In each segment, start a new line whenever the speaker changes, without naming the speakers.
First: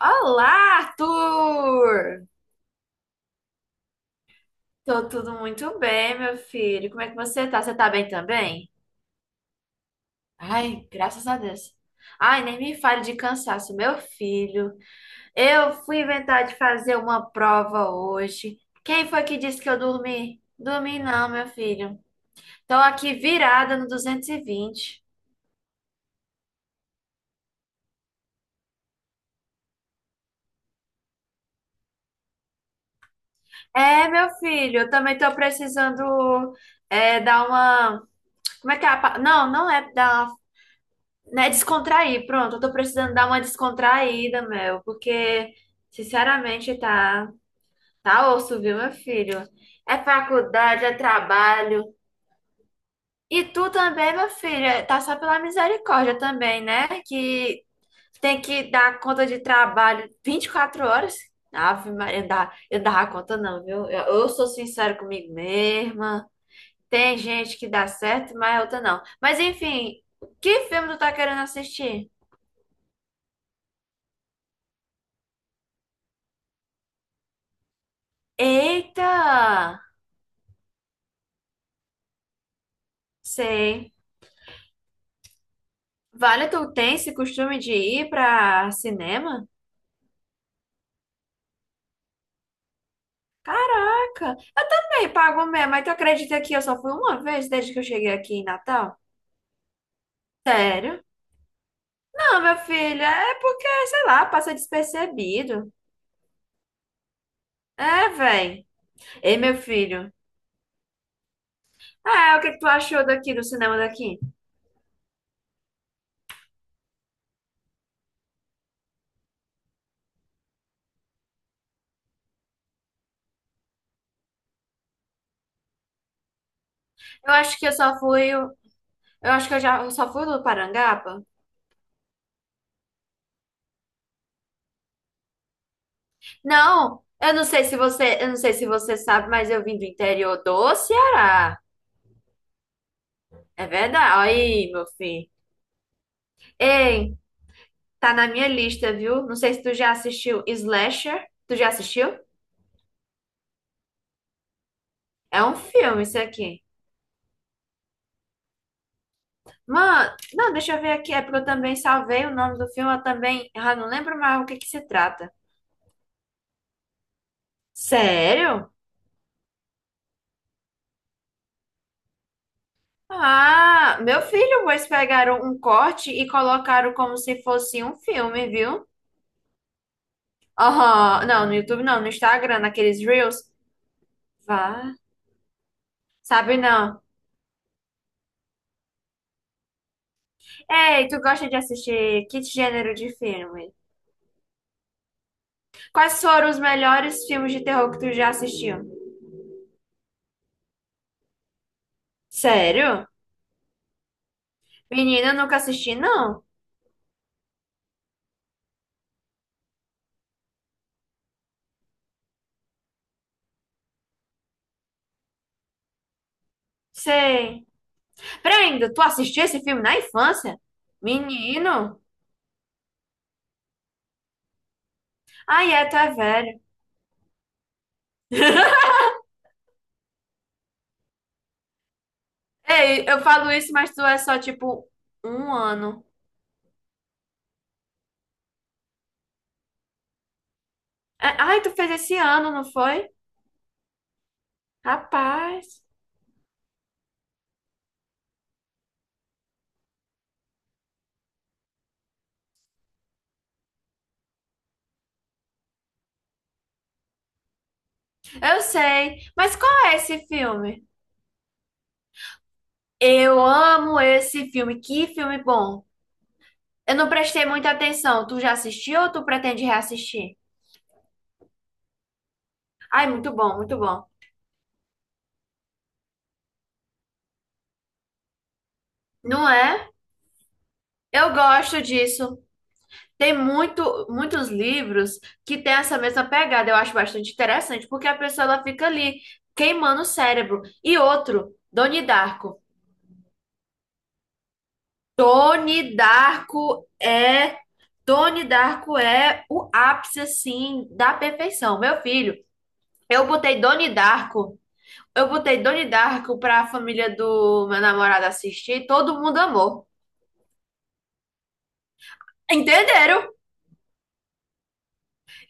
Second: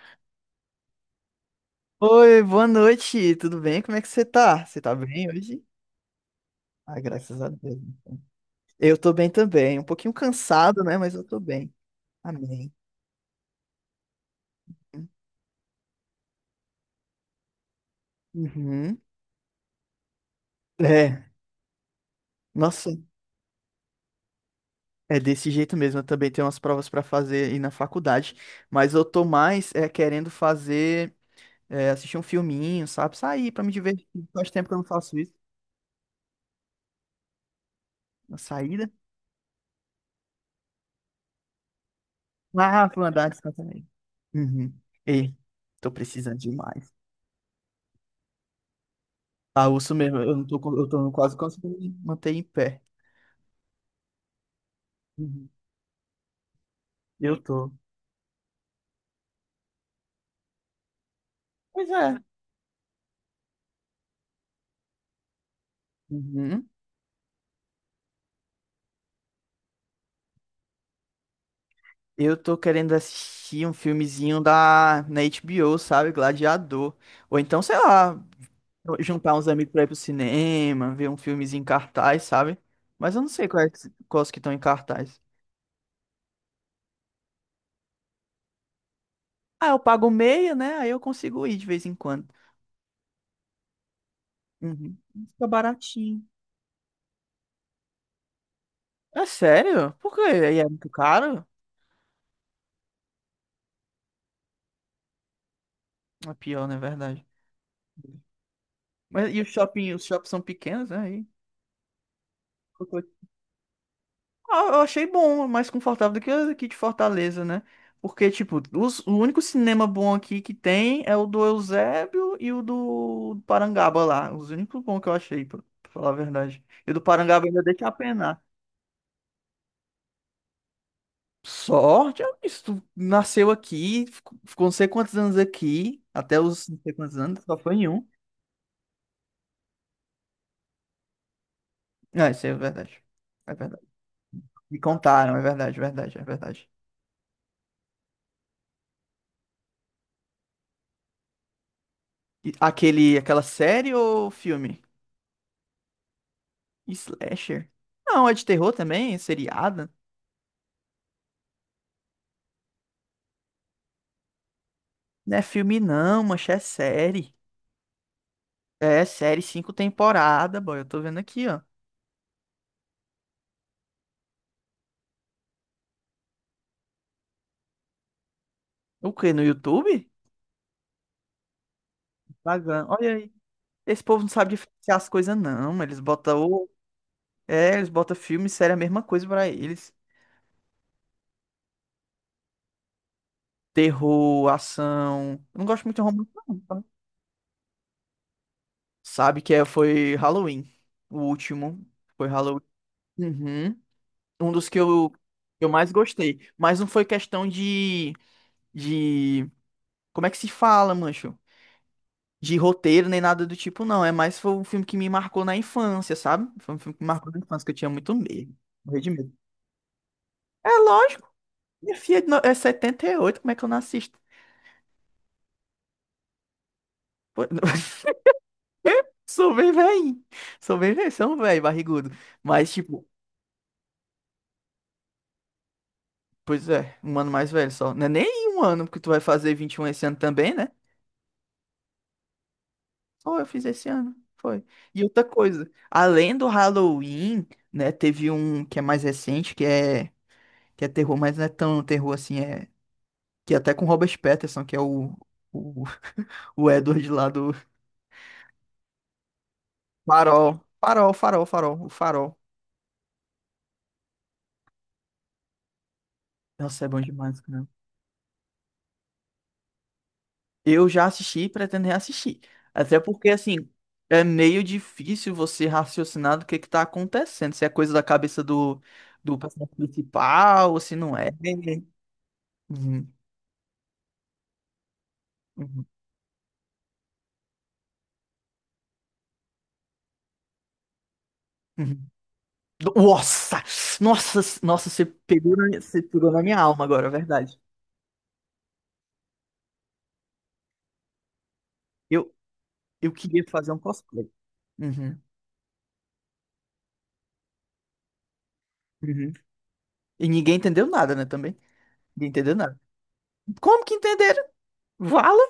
Olá, Arthur!
Oi, boa noite, tudo bem? Como é que você tá? Você tá
Tô
bem
tudo
hoje?
muito bem, meu filho.
Ah,
Como é que
graças
você
a
tá? Você
Deus.
tá bem também?
Eu tô bem também, um pouquinho cansado,
Ai,
né? Mas eu
graças a
tô
Deus.
bem.
Ai, nem
Amém.
me fale de cansaço, meu filho. Eu fui inventar de fazer uma prova hoje.
Uhum.
Quem foi que disse que eu dormi? Dormi
É,
não, meu filho. Tô
nossa,
aqui virada no 220.
é desse jeito mesmo. Eu também tenho umas provas pra fazer aí na faculdade, mas eu tô mais é, querendo fazer, assistir um filminho, sabe? Sair pra me divertir.
É, meu
Faz tempo que eu
filho,
não
eu também
faço
tô
isso.
precisando é, dar uma.
Uma
Como é que é?
saída.
Não, não é dar. Né, descontrair, pronto, eu tô
Ah, pra
precisando dar
andar
uma
descansar aí.
descontraída,
Uhum.
meu,
Ei,
porque,
tô precisando
sinceramente,
demais.
tá, tá osso, viu, meu filho?
Ah, urso
É
mesmo, eu não tô,
faculdade,
eu
é
tô quase conseguindo
trabalho.
me manter em pé.
E tu também, meu filho, tá só pela
Uhum.
misericórdia também, né?
Eu
Que
tô.
tem que dar conta de trabalho 24 horas.
Pois
Ave
é.
Maria, eu dava conta não, viu? Eu sou sincera comigo mesma.
Uhum.
Tem gente que dá certo, mas outra não. Mas enfim, que filme tu tá querendo assistir?
Eu tô querendo assistir um filmezinho da, na HBO, sabe? Gladiador. Ou então, sei lá,
Eita!
juntar uns amigos pra ir pro cinema, ver um filmezinho em cartaz, sabe? Mas eu não sei quais,
Sei.
quais que estão em cartaz.
Vale, tu tem esse costume de ir pra cinema?
Ah, eu pago meia, né? Aí eu consigo ir de vez em quando.
Caraca!
Uhum.
E aí, pago
Fica
mesmo, mas tu
baratinho.
acredita que eu só fui uma vez desde que eu cheguei aqui em Natal?
É sério? Por quê? Aí é muito
Sério?
caro?
Não, meu filho, é porque, sei lá, passa despercebido.
É pior, na verdade.
É, véi.
Mas
Ei,
e os
meu
shopping, os
filho.
shoppings são pequenos, né?
Ah, o que que tu achou daqui, do cinema daqui?
Ah, eu achei bom, mais confortável do que o aqui de Fortaleza, né? Porque, tipo, o único cinema bom aqui que tem é o do Eusébio e o do Parangaba lá. Os únicos bons que eu achei, pra falar a verdade. E o do
Eu
Parangaba
acho
ainda
que eu
deixa a
só fui.
penar.
Eu acho que eu só fui no Parangaba.
Sorte, é isso. Tu nasceu aqui, ficou não sei quantos anos aqui, até os não sei
Não,
quantos anos, só foi em um.
eu não sei se você sabe, mas eu vim do interior do Ceará.
Ah, isso aí é verdade. É
É
verdade.
verdade. Olha aí,
Me
meu filho.
contaram, é verdade, é verdade, é verdade.
Ei, tá na minha lista, viu? Não sei se tu já assistiu Slasher. Tu já assistiu?
Aquele, aquela série ou filme?
É um filme isso aqui.
Slasher? Não, é de terror também, é seriado.
Mano, não, deixa eu ver aqui. É porque eu também salvei o nome do filme. Eu também não lembro mais o que que se trata.
Não é filme não, mancha, é série.
Sério?
É série cinco temporada, boy. Eu tô vendo aqui, ó.
Ah, meu filho, pois pegaram um corte e colocaram como se fosse um filme, viu?
O quê? No YouTube?
Oh, não, no YouTube não, no Instagram,
Pagando.
naqueles
Olha aí.
Reels.
Esse povo não sabe
Vá,
diferenciar as coisas, não. Eles botam.
sabe não.
É, eles botam filme e série a mesma coisa pra eles.
Ei, tu gosta de assistir que gênero de filme?
Terror, ação. Eu não gosto muito de
Quais
romance,
foram
não,
os
tá?
melhores filmes de terror que tu já assistiu?
Sabe que é, foi Halloween. O último. Foi Halloween.
Sério?
Uhum. Um dos que eu, que
Menina, eu nunca
eu mais
assisti,
gostei.
não.
Mas não foi questão de. Como é que se fala, mancho? De roteiro nem nada do tipo, não. É mais foi um filme que me marcou na infância, sabe? Foi um filme que me marcou na infância,
Sei.
que eu tinha muito medo.
Peraí, ainda,
Morri
tu
de medo.
assistiu esse filme na infância?
É lógico. Minha
Menino?
filha é de 78, como é que eu não assisto?
Ai, é, tu é velho.
Pô, sou bem velho. Sou bem velho, sou um velho, barrigudo. Mas,
Ei,
tipo,
eu falo isso, mas tu é só, tipo, um ano.
pois é, um ano mais velho só. Não é nem um ano, porque tu vai fazer 21 esse ano também, né?
É. Ai, tu fez esse ano, não foi?
Foi, eu fiz esse ano. Foi. E outra
Rapaz.
coisa, além do Halloween, né, teve um que é mais recente, que é terror, mas não é tão terror assim, é que é até com Robert Pattinson, que é o, o Edward lá do
Eu sei. Mas qual é esse
Farol.
filme?
Farol, Farol, Farol, o Farol.
Eu amo esse filme. Que filme bom.
Nossa, é
Eu
bom
não
demais,
prestei
cara.
muita atenção. Tu já assistiu ou tu pretende reassistir?
Eu já assisti e pretendo reassistir. Até
Ai,
porque,
muito bom,
assim,
muito bom.
é meio difícil você raciocinar do que tá acontecendo, se é coisa da cabeça do
Não
personagem
é?
principal, ou se não é.
Eu gosto disso.
Uhum.
Tem muitos livros que têm
Uhum.
essa mesma pegada. Eu acho bastante interessante, porque a pessoa ela fica ali queimando o cérebro. E outro, Doni
Uhum.
Darko.
Nossa! Nossa, nossa, você pegou na,
Doni
você pegou na minha alma
Darko
agora, é verdade.
é Doni Darko é o ápice assim da perfeição. Meu
Eu,
filho,
eu
eu
queria
botei
fazer um
Doni
cosplay.
Darko,
Uhum,
eu botei Doni Darko para a família do meu namorado assistir, todo
uhum.
mundo amou.
E ninguém entendeu nada, né, também? Ninguém entendeu nada.
Entenderam?
Como que entenderam? Vala?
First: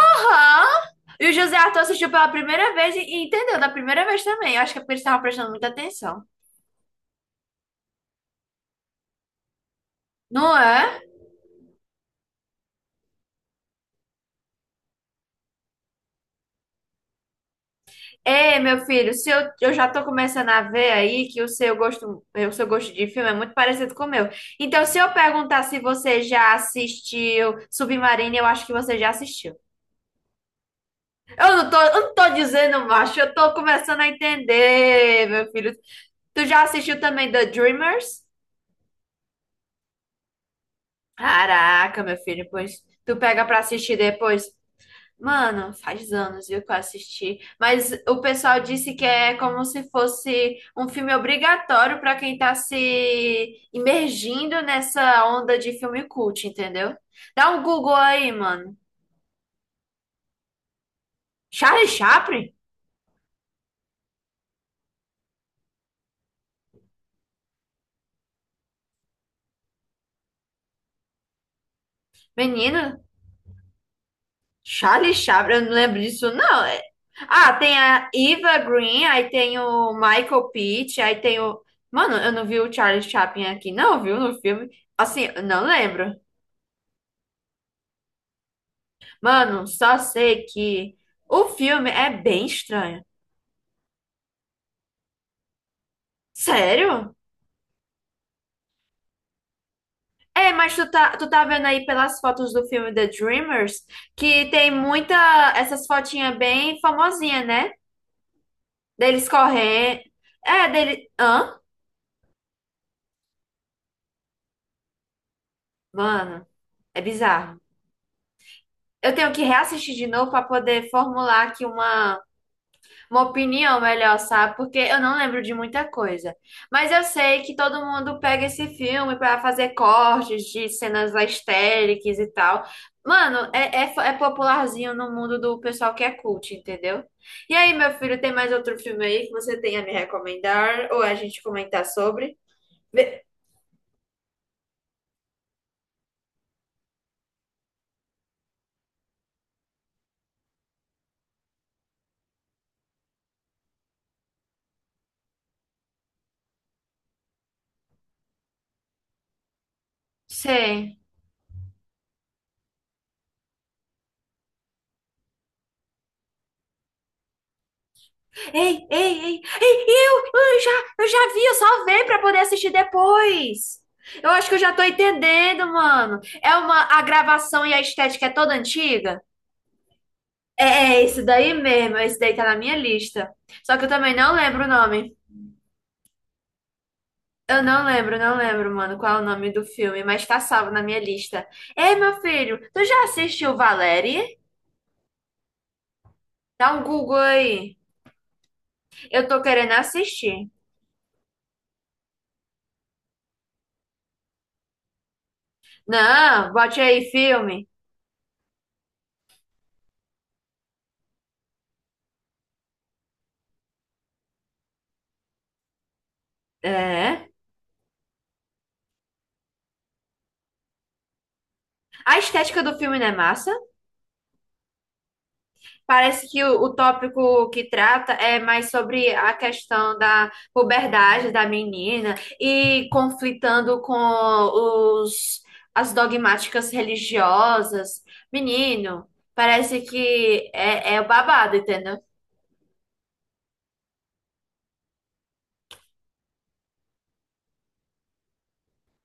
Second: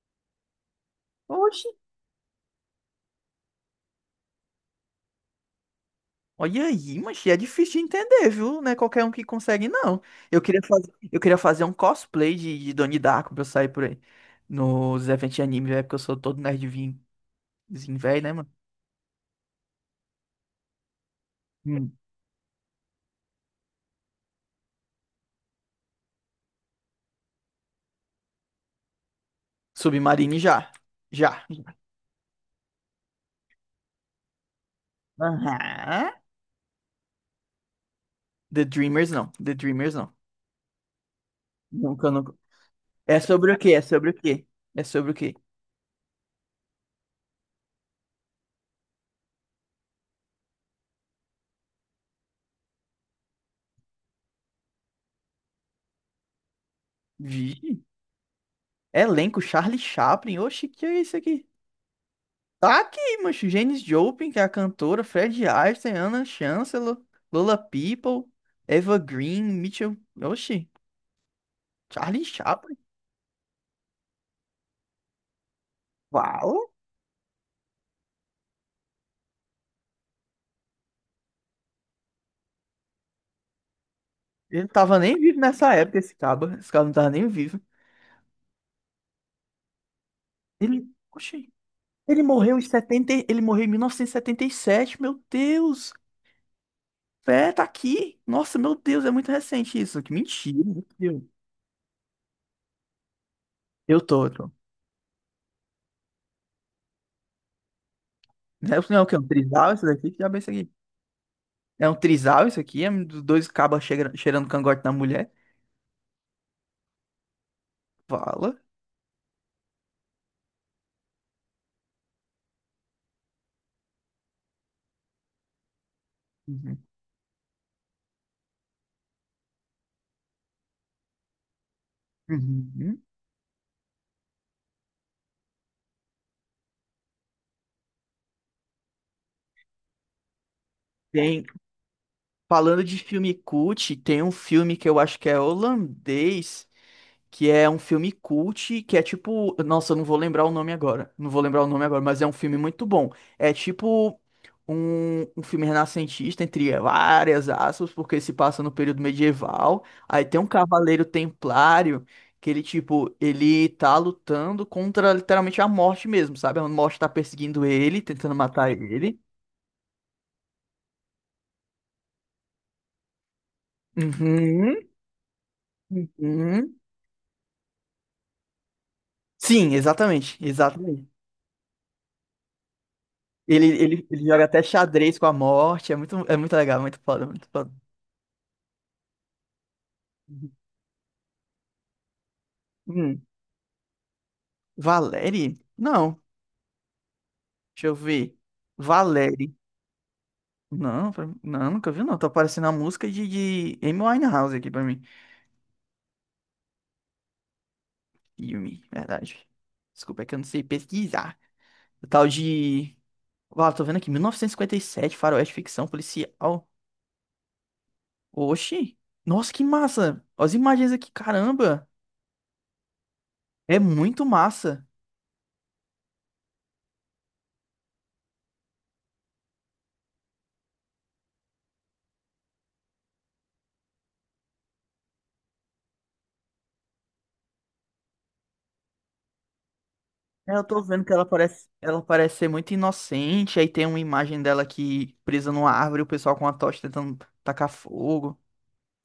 Hã? E o José
Oxi.
Arthur assistiu pela primeira vez e entendeu da primeira vez também. Eu acho que é porque eles estavam prestando muita atenção.
Olha aí, mas é difícil de entender, viu? Não é qualquer um que consegue, não. Eu
Não
queria fazer,
é?
eu queria fazer um cosplay de Donnie Darko pra eu sair por aí. Nos eventos de anime, é porque eu sou todo nerdzinho velho, né, mano?
Ei, meu filho, se eu, eu já tô começando a ver aí que
Hum.
o seu gosto de filme é muito parecido com o meu. Então, se eu perguntar se você já assistiu Submarino, eu acho que você já assistiu.
Submarine já. Já.
Eu não tô dizendo, macho, eu tô começando a entender, meu filho.
Aham.
Tu já assistiu também The Dreamers?
The Dreamers não. The Dreamers não.
Caraca,
Nunca,
meu
nunca.
filho, pois tu
É
pega
sobre o
pra
quê? É
assistir
sobre o
depois.
quê? É sobre o quê?
Mano, faz anos, viu, que eu assisti. Mas o pessoal disse que é como se fosse um filme obrigatório para quem tá se imergindo nessa onda de filme cult, entendeu? Dá um
Vixe.
Google aí, mano.
Elenco, Charlie Chaplin. Oxe, que é isso aqui?
Charlie Chaplin?
Tá aqui, mancho. Janis Joplin, que é a cantora. Fred Astaire, Anna Chancellor, Lola People, Eva Green, Mitchell. Oxe, Charlie Chaplin.
Menino, Charlie Chaplin, eu não lembro disso, não.
Uau!
Ah, tem a Eva Green, aí tem o Michael Pitt, aí tem o. Mano, eu não vi o Charlie Chaplin aqui, não, viu, no
Ele não
filme.
tava nem
Assim,
vivo
eu não
nessa época,
lembro.
esse cabo. Esse cara não tava nem vivo.
Mano, só sei
Ele.
que o
Oxe.
filme é
Ele
bem
morreu em
estranho.
70. Ele morreu em mil novecentos e setenta e sete. Meu Deus!
Sério?
É, tá aqui. Nossa, meu Deus, é muito recente isso. Que
É,
mentira.
mas
Meu Deus.
tu tá vendo aí pelas fotos do filme The Dreamers
Eu tô, eu
que
tô.
tem muita essas fotinhas bem famosinhas, né?
Não, é não, é o que é um
Deles
trisal isso
correndo.
daqui? Que diabo é isso aqui?
É, dele. Hã?
É um trisal isso aqui? É um dos dois cabas cheirando cangote na mulher?
Mano, é bizarro.
Fala.
Eu tenho que reassistir de novo pra poder formular aqui uma opinião melhor, sabe? Porque eu não lembro de muita coisa.
Uhum.
Mas eu sei que todo mundo pega esse filme pra fazer cortes de cenas histéricas e tal.
Uhum.
Mano, é popularzinho no mundo do pessoal que é cult, entendeu? E aí, meu filho, tem mais outro filme aí que você tem a me recomendar ou a gente
Tem,
comentar sobre?
falando de
Vê-
filme cult, tem um filme que eu acho que é holandês, que é um filme cult, que é tipo, nossa, eu não vou lembrar o nome agora. Não vou lembrar o nome agora, mas é um filme muito bom. É tipo um filme renascentista, entre várias aspas, porque se passa no período medieval. Aí tem um
Sei.
cavaleiro templário que ele tipo, ele tá lutando contra literalmente a morte mesmo, sabe? A morte tá perseguindo ele, tentando matar
Ei, ei,
ele.
ei, ei, eu já vi, eu salvei pra poder assistir depois. Eu acho que eu já
Uhum,
tô entendendo, mano. É
uhum.
uma, a gravação e a estética é toda antiga?
Sim, exatamente,
É, é
exatamente.
esse daí mesmo, esse daí tá na minha lista.
Ele,
Só que eu
ele,
também
ele
não
joga até
lembro o nome.
xadrez com a morte. É muito legal, muito foda, muito
Eu
foda.
não lembro, não lembro, mano, qual é o nome do filme, mas tá salvo na minha lista. Ei, meu filho, tu já
Hum,
assistiu Valérie?
Valérie? Não,
Dá um Google aí.
deixa eu ver.
Eu tô
Valérie.
querendo assistir.
Não, não, nunca vi, não. Tá aparecendo a música de Amy Winehouse aqui pra mim.
Não, bote aí filme.
Yumi, verdade. Desculpa, é que eu não sei pesquisar. O tal de. Uau, tô vendo aqui, 1957, faroeste, ficção policial.
É.
Oxi! Nossa, que massa! Olha as imagens aqui, caramba!
A estética do filme não é massa.
É muito massa!
Parece que o tópico que trata é mais sobre a questão da puberdade da menina e conflitando com os, as dogmáticas religiosas. Menino, parece que
É, eu tô
é, é
vendo
o
que ela
babado,
parece,
entendeu?
ela parece ser muito inocente, aí tem uma imagem dela aqui presa numa árvore, o pessoal com uma tocha tentando tacar fogo.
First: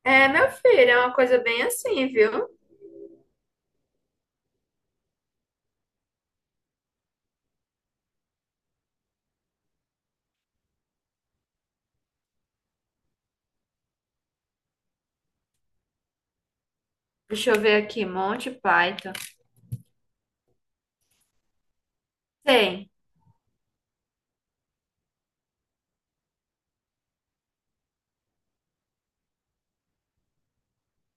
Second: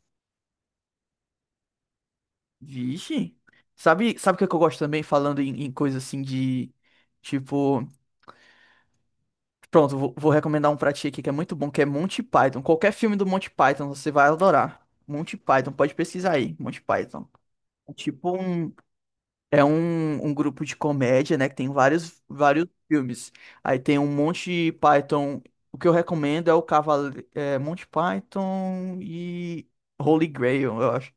É, meu filho, é uma coisa bem assim, viu?
Vixe. Sabe o que é que eu gosto também, falando em coisa assim de, tipo, pronto, vou recomendar um pra ti aqui que é muito bom, que é Monty Python. Qualquer filme do Monty Python você vai adorar. Monty Python, pode pesquisar aí, Monty Python.
Deixa eu ver
É
aqui,
tipo
Monty
um,
Python.
É um grupo de comédia, né? Que tem vários, vários
Tem.
filmes. Aí tem um Monty Python. O que eu recomendo é o Monty Python e Holy Grail, eu acho.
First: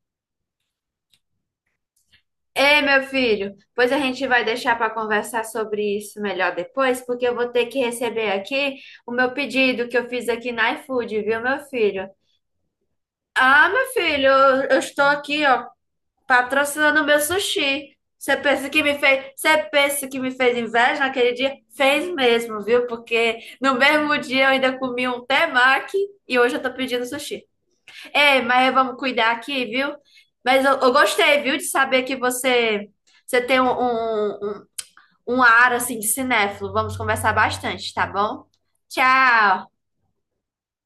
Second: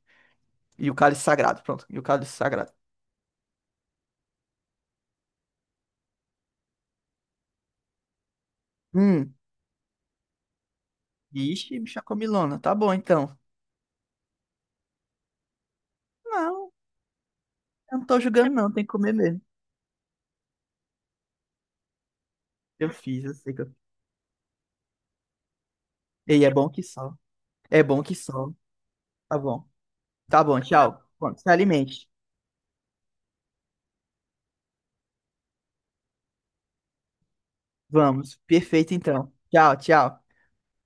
E o Cálice Sagrado, pronto. E o Cálice Sagrado.
Ei, meu filho, pois a gente vai deixar para conversar sobre isso melhor depois, porque eu vou ter que receber aqui o meu
Hum.
pedido que eu fiz aqui na iFood, viu, meu
Ixi, bicha
filho?
comilona. Tá bom, então.
Ah, meu filho, eu estou aqui, ó,
Não,
patrocinando o meu sushi.
eu não tô julgando, não. Tem que comer mesmo.
Você pensa que me fez inveja naquele dia? Fez mesmo, viu?
Eu fiz, eu
Porque
sei que eu...
no mesmo dia eu ainda comi um temaki e
E é
hoje eu
bom
tô
que
pedindo
só.
sushi.
É bom que
É,
só.
mas é, vamos cuidar
Tá
aqui,
bom.
viu?
Tá bom,
Mas eu
tchau. Bom,
gostei,
se
viu, de saber
alimente.
que você, você tem um ar assim de cinéfilo. Vamos conversar bastante, tá
Vamos.
bom?
Perfeito, então. Tchau,
Tchau!
tchau.